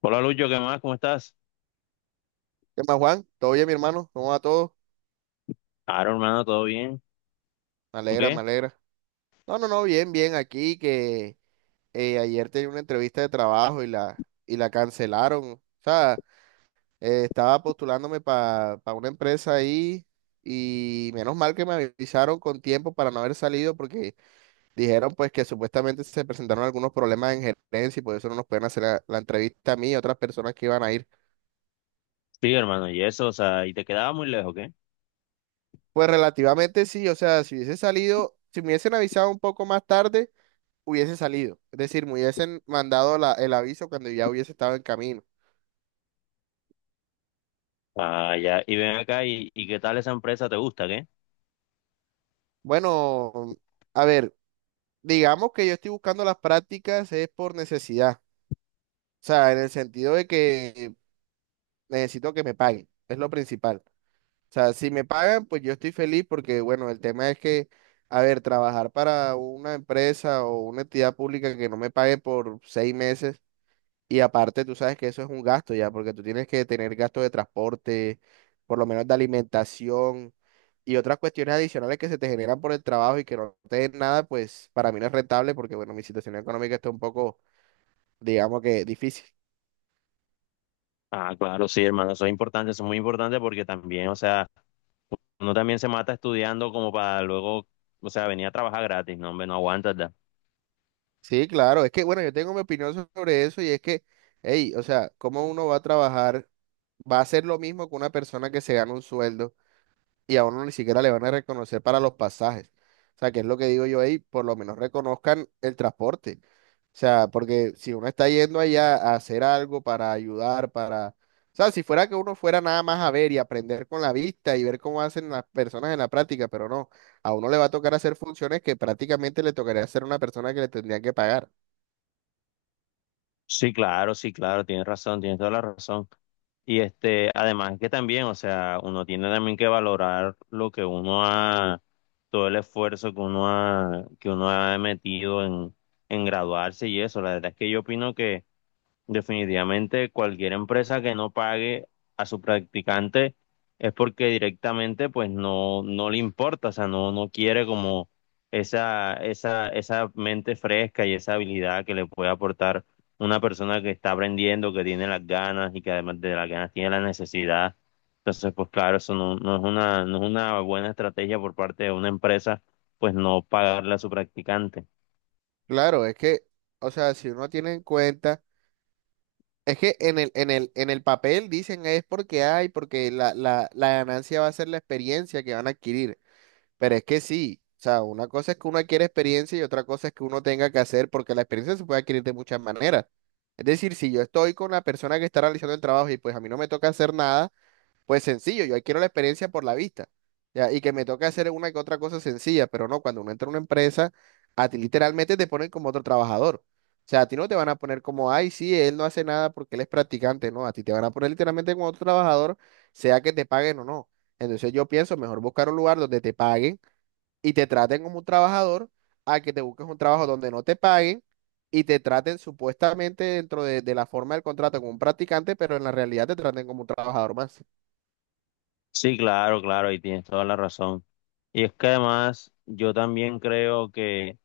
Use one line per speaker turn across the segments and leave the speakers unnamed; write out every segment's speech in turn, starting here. Hola Lucho, ¿qué más? ¿Cómo estás?
¿Qué más, Juan? ¿Todo bien, mi hermano? ¿Cómo va todo?
Claro, hermano, ¿todo bien?
Me
¿Tú
alegra, me
qué?
alegra. No, no, no, bien, bien. Aquí que ayer tenía una entrevista de trabajo y la cancelaron. O sea, estaba postulándome para una empresa ahí y menos mal que me avisaron con tiempo para no haber salido porque dijeron pues que supuestamente se presentaron algunos problemas en gerencia y por eso no nos pueden hacer la entrevista a mí y a otras personas que iban a ir.
Sí, hermano, y eso, o sea, y te quedaba muy lejos, ¿qué?
Pues relativamente sí, o sea, si hubiese salido, si me hubiesen avisado un poco más tarde, hubiese salido. Es decir, me hubiesen mandado el aviso cuando ya hubiese estado en camino.
Ah, ya, y ven acá, y qué tal esa empresa? ¿Te gusta, qué?
Bueno, a ver, digamos que yo estoy buscando las prácticas es por necesidad. O sea, en el sentido de que necesito que me paguen. Es lo principal. O sea, si me pagan, pues yo estoy feliz porque, bueno, el tema es que, a ver, trabajar para una empresa o una entidad pública que no me pague por 6 meses. Y aparte, tú sabes que eso es un gasto ya, porque tú tienes que tener gastos de transporte, por lo menos de alimentación, y otras cuestiones adicionales que se te generan por el trabajo y que no te den nada, pues para mí no es rentable porque, bueno, mi situación económica está un poco, digamos que difícil.
Ah, claro, sí, hermano, eso es importante, eso es muy importante porque también, o sea, uno también se mata estudiando como para luego, o sea, venir a trabajar gratis, no, hombre, no aguantas, ¿da?
Sí, claro, es que, bueno, yo tengo mi opinión sobre eso y es que, hey, o sea, ¿cómo uno va a trabajar, va a hacer lo mismo que una persona que se gana un sueldo? Y a uno ni siquiera le van a reconocer para los pasajes. O sea, que es lo que digo yo ahí, por lo menos reconozcan el transporte. O sea, porque si uno está yendo allá a hacer algo para ayudar, para... O sea, si fuera que uno fuera nada más a ver y aprender con la vista y ver cómo hacen las personas en la práctica, pero no, a uno le va a tocar hacer funciones que prácticamente le tocaría hacer a una persona que le tendría que pagar.
Sí, claro, sí, claro, tienes razón, tienes toda la razón. Y este, además que también, o sea, uno tiene también que valorar lo que uno ha, todo el esfuerzo que uno ha metido en graduarse y eso. La verdad es que yo opino que definitivamente cualquier empresa que no pague a su practicante es porque directamente pues no le importa, o sea, no quiere como esa mente fresca y esa habilidad que le puede aportar una persona que está aprendiendo, que tiene las ganas y que además de las ganas tiene la necesidad. Entonces, pues claro, eso no es una, no es una buena estrategia por parte de una empresa, pues no pagarle a su practicante.
Claro, es que, o sea, si uno tiene en cuenta. Es que en el papel dicen es porque hay, porque la ganancia va a ser la experiencia que van a adquirir. Pero es que sí, o sea, una cosa es que uno adquiere experiencia y otra cosa es que uno tenga que hacer, porque la experiencia se puede adquirir de muchas maneras. Es decir, si yo estoy con la persona que está realizando el trabajo y pues a mí no me toca hacer nada. Pues sencillo, yo adquiero la experiencia por la vista, ya, y que me toca hacer una que otra cosa sencilla, pero no, cuando uno entra a una empresa, a ti literalmente te ponen como otro trabajador. O sea, a ti no te van a poner como, ay, sí, él no hace nada porque él es practicante, no, a ti te van a poner literalmente como otro trabajador, sea que te paguen o no. Entonces yo pienso, mejor buscar un lugar donde te paguen y te traten como un trabajador, a que te busques un trabajo donde no te paguen y te traten supuestamente dentro de la forma del contrato como un practicante, pero en la realidad te traten como un trabajador más.
Sí, claro, claro, y tienes toda la razón. Y es que además yo también creo que,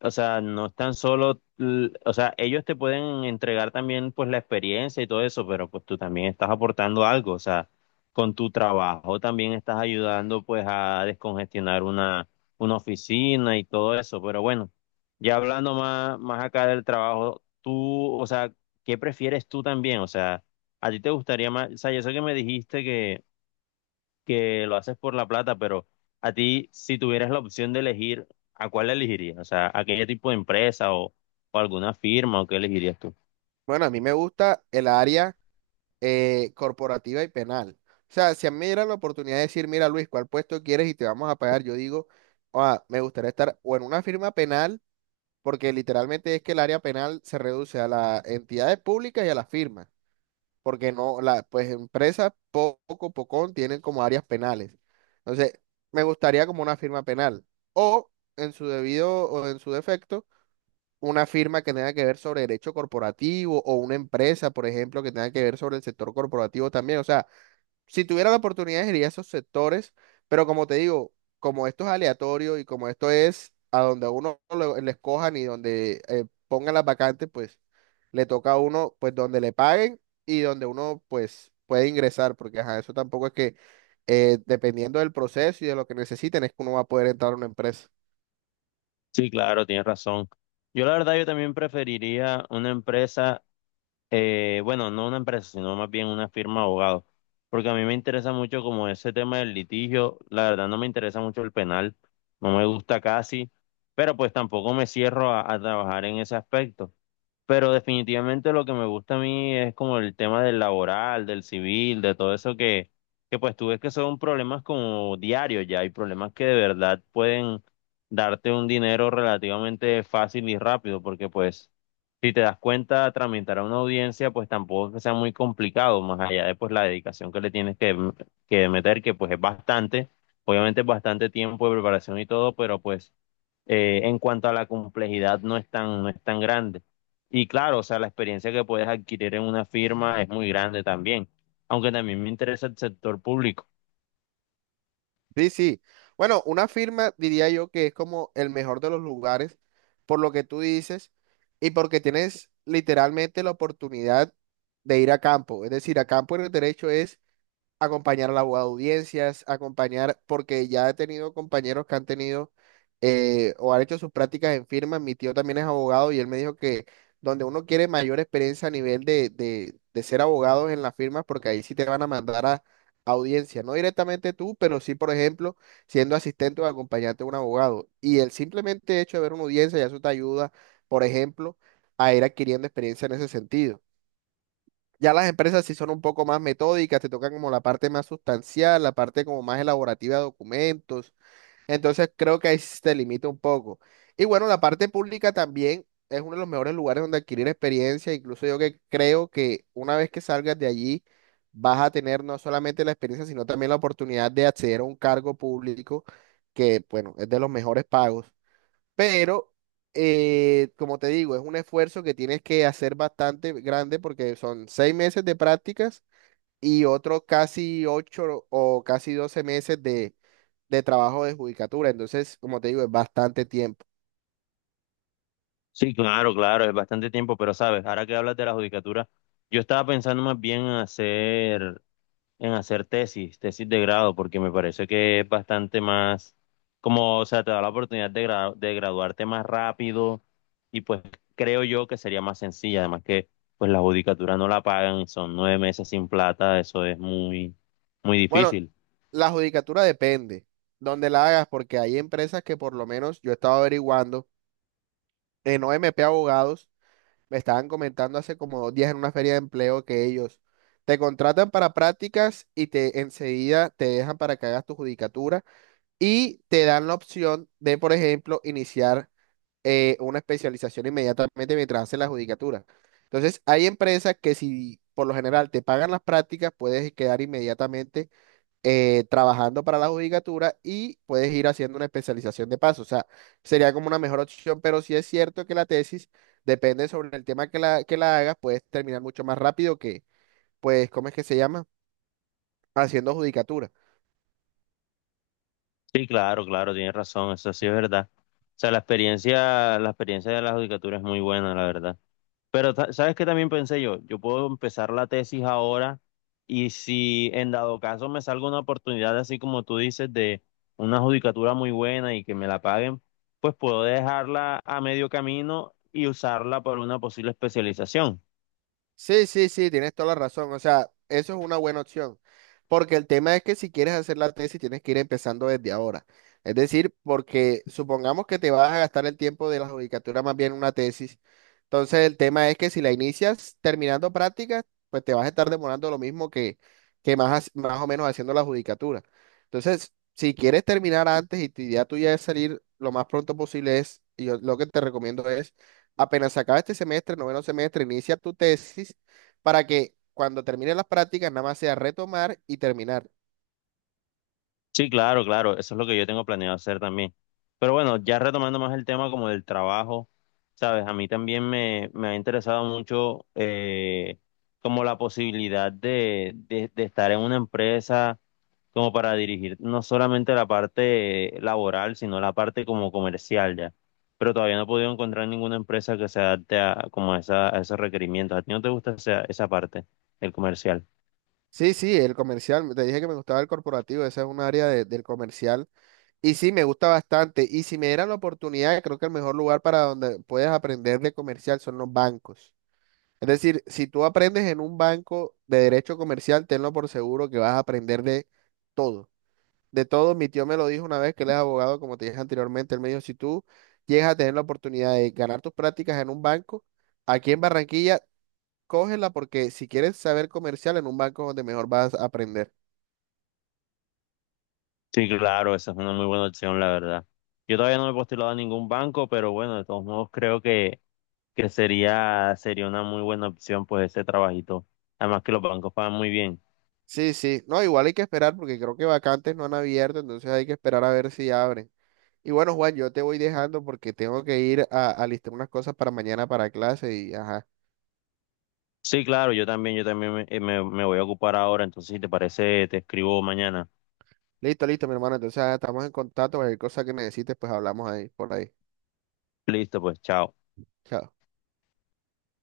o sea, no es tan solo, o sea, ellos te pueden entregar también pues la experiencia y todo eso, pero pues tú también estás aportando algo, o sea, con tu trabajo también estás ayudando pues a descongestionar una oficina y todo eso, pero bueno, ya hablando más, más acá del trabajo, tú, o sea, ¿qué prefieres tú también? O sea, ¿a ti te gustaría más, o sea, yo sé que me dijiste que lo haces por la plata, pero a ti, si tuvieras la opción de elegir, ¿a cuál elegirías? O sea, ¿a qué tipo de empresa o alguna firma o qué elegirías tú?
Bueno, a mí me gusta el área corporativa y penal. O sea, si a mí me dieran la oportunidad de decir, mira Luis, ¿cuál puesto quieres y te vamos a pagar? Yo digo, "Ah, me gustaría estar o en una firma penal, porque literalmente es que el área penal se reduce a las entidades públicas y a las firmas, porque no, la, pues empresas poco, pocón tienen como áreas penales. Entonces, me gustaría como una firma penal. O en su debido, o en su defecto una firma que tenga que ver sobre derecho corporativo o una empresa, por ejemplo, que tenga que ver sobre el sector corporativo también. O sea, si tuviera la oportunidad, iría a esos sectores, pero como te digo, como esto es aleatorio y como esto es a donde a uno le escojan y donde pongan las vacantes, pues le toca a uno, pues donde le paguen y donde uno, pues, puede ingresar, porque ajá, eso tampoco es que dependiendo del proceso y de lo que necesiten, es que uno va a poder entrar a una empresa.
Sí, claro, tienes razón. Yo la verdad, yo también preferiría una empresa. Bueno, no una empresa, sino más bien una firma de abogados, porque a mí me interesa mucho como ese tema del litigio, la verdad no me interesa mucho el penal, no me gusta casi, pero pues tampoco me cierro a trabajar en ese aspecto. Pero definitivamente lo que me gusta a mí es como el tema del laboral, del civil, de todo eso que pues tú ves que son problemas como diarios ya, hay problemas que de verdad pueden darte un dinero relativamente fácil y rápido, porque pues si te das cuenta, tramitar a una audiencia, pues tampoco es que sea muy complicado, más allá de pues la dedicación que le tienes que meter, que pues es bastante, obviamente es bastante tiempo de preparación y todo, pero pues en cuanto a la complejidad no es tan, no es tan grande. Y claro, o sea, la experiencia que puedes adquirir en una firma es muy grande también, aunque también me interesa el sector público.
Sí, sí. Bueno, una firma diría yo que es como el mejor de los lugares por lo que tú dices y porque tienes literalmente la oportunidad de ir a campo. Es decir, a campo en el derecho es acompañar al abogado de audiencias, acompañar, porque ya he tenido compañeros que han tenido o han hecho sus prácticas en firmas. Mi tío también es abogado y él me dijo que donde uno quiere mayor experiencia a nivel de ser abogado en las firmas, porque ahí sí te van a mandar a audiencia, no directamente tú, pero sí, por ejemplo, siendo asistente o acompañante de un abogado. Y el simplemente hecho de ver una audiencia, ya eso te ayuda, por ejemplo, a ir adquiriendo experiencia en ese sentido. Ya las empresas sí son un poco más metódicas, te tocan como la parte más sustancial, la parte como más elaborativa de documentos. Entonces creo que ahí sí se limita un poco. Y bueno, la parte pública también es uno de los mejores lugares donde adquirir experiencia. Incluso yo que creo que una vez que salgas de allí, vas a tener no solamente la experiencia, sino también la oportunidad de acceder a un cargo público que, bueno, es de los mejores pagos. Pero, como te digo, es un esfuerzo que tienes que hacer bastante grande porque son 6 meses de prácticas y otros casi 8 o casi 12 meses de trabajo de judicatura. Entonces, como te digo, es bastante tiempo.
Sí, claro, claro, es bastante tiempo, pero sabes, ahora que hablas de la judicatura, yo estaba pensando más bien en hacer tesis, tesis de grado, porque me parece que es bastante más, como, o sea, te da la oportunidad de, de graduarte más rápido y pues creo yo que sería más sencilla, además que pues la judicatura no la pagan, son 9 meses sin plata, eso es muy, muy
Bueno,
difícil.
la judicatura depende donde la hagas porque hay empresas que por lo menos yo he estado averiguando en OMP Abogados. Me estaban comentando hace como 2 días en una feria de empleo que ellos te contratan para prácticas y te enseguida te dejan para que hagas tu judicatura y te dan la opción de, por ejemplo, iniciar una especialización inmediatamente mientras haces la judicatura. Entonces, hay empresas que si por lo general te pagan las prácticas, puedes quedar inmediatamente trabajando para la judicatura y puedes ir haciendo una especialización de paso. O sea, sería como una mejor opción, pero sí es cierto que la tesis depende sobre el tema que que la hagas, puedes terminar mucho más rápido que, pues, ¿cómo es que se llama? Haciendo judicatura.
Sí, claro, claro, tienes razón, eso sí es verdad. O sea, la experiencia de la judicatura es muy buena, la verdad. Pero, ¿sabes qué también pensé yo? Yo puedo empezar la tesis ahora y si en dado caso me salga una oportunidad, así como tú dices, de una judicatura muy buena y que me la paguen, pues puedo dejarla a medio camino y usarla para una posible especialización.
Sí, sí, sí, tienes toda la razón. O sea, eso es una buena opción. Porque el tema es que si quieres hacer la tesis, tienes que ir empezando desde ahora. Es decir, porque supongamos que te vas a gastar el tiempo de la judicatura más bien en una tesis. Entonces, el tema es que si la inicias terminando prácticas, pues te vas a estar demorando lo mismo que más, más o menos haciendo la judicatura. Entonces, si quieres terminar antes y tu idea tuya es salir lo más pronto posible, es, y yo lo que te recomiendo es apenas se acabe este semestre, noveno semestre, inicia tu tesis para que cuando termine las prácticas nada más sea retomar y terminar.
Sí, claro, claro, eso es lo que yo tengo planeado hacer también. Pero bueno, ya retomando más el tema como del trabajo, sabes, a mí también me ha interesado mucho como la posibilidad de, de estar en una empresa como para dirigir no solamente la parte laboral, sino la parte como comercial ya. Pero todavía no he podido encontrar ninguna empresa que se adapte a, como a, esa, a esos requerimientos. ¿A ti no te gusta esa, esa parte, el comercial?
Sí, sí, el comercial, te dije que me gustaba el corporativo, esa es un área del comercial. Y sí, me gusta bastante. Y si me dieran la oportunidad, creo que el mejor lugar para donde puedes aprender de comercial son los bancos. Es decir, si tú aprendes en un banco de derecho comercial, tenlo por seguro que vas a aprender de todo. De todo, mi tío me lo dijo una vez que él es abogado, como te dije anteriormente, él me dijo, si tú llegas a tener la oportunidad de ganar tus prácticas en un banco, aquí en Barranquilla, cógela porque si quieres saber comercial en un banco es donde mejor vas a aprender.
Sí, claro, esa es una muy buena opción, la verdad. Yo todavía no me he postulado a ningún banco, pero bueno, de todos modos creo que sería, sería una muy buena opción pues ese trabajito. Además que los bancos pagan muy bien.
Sí, sí, no, igual hay que esperar porque creo que vacantes no han abierto, entonces hay que esperar a ver si abren. Y bueno, Juan, yo te voy dejando porque tengo que ir a listar unas cosas para mañana para clase y ajá.
Sí, claro, yo también me voy a ocupar ahora, entonces si te parece, te escribo mañana.
Listo, listo, mi hermano, entonces ah, estamos en contacto, cualquier cosa que necesites, pues hablamos ahí, por ahí.
Listo, pues, chao.
Chao.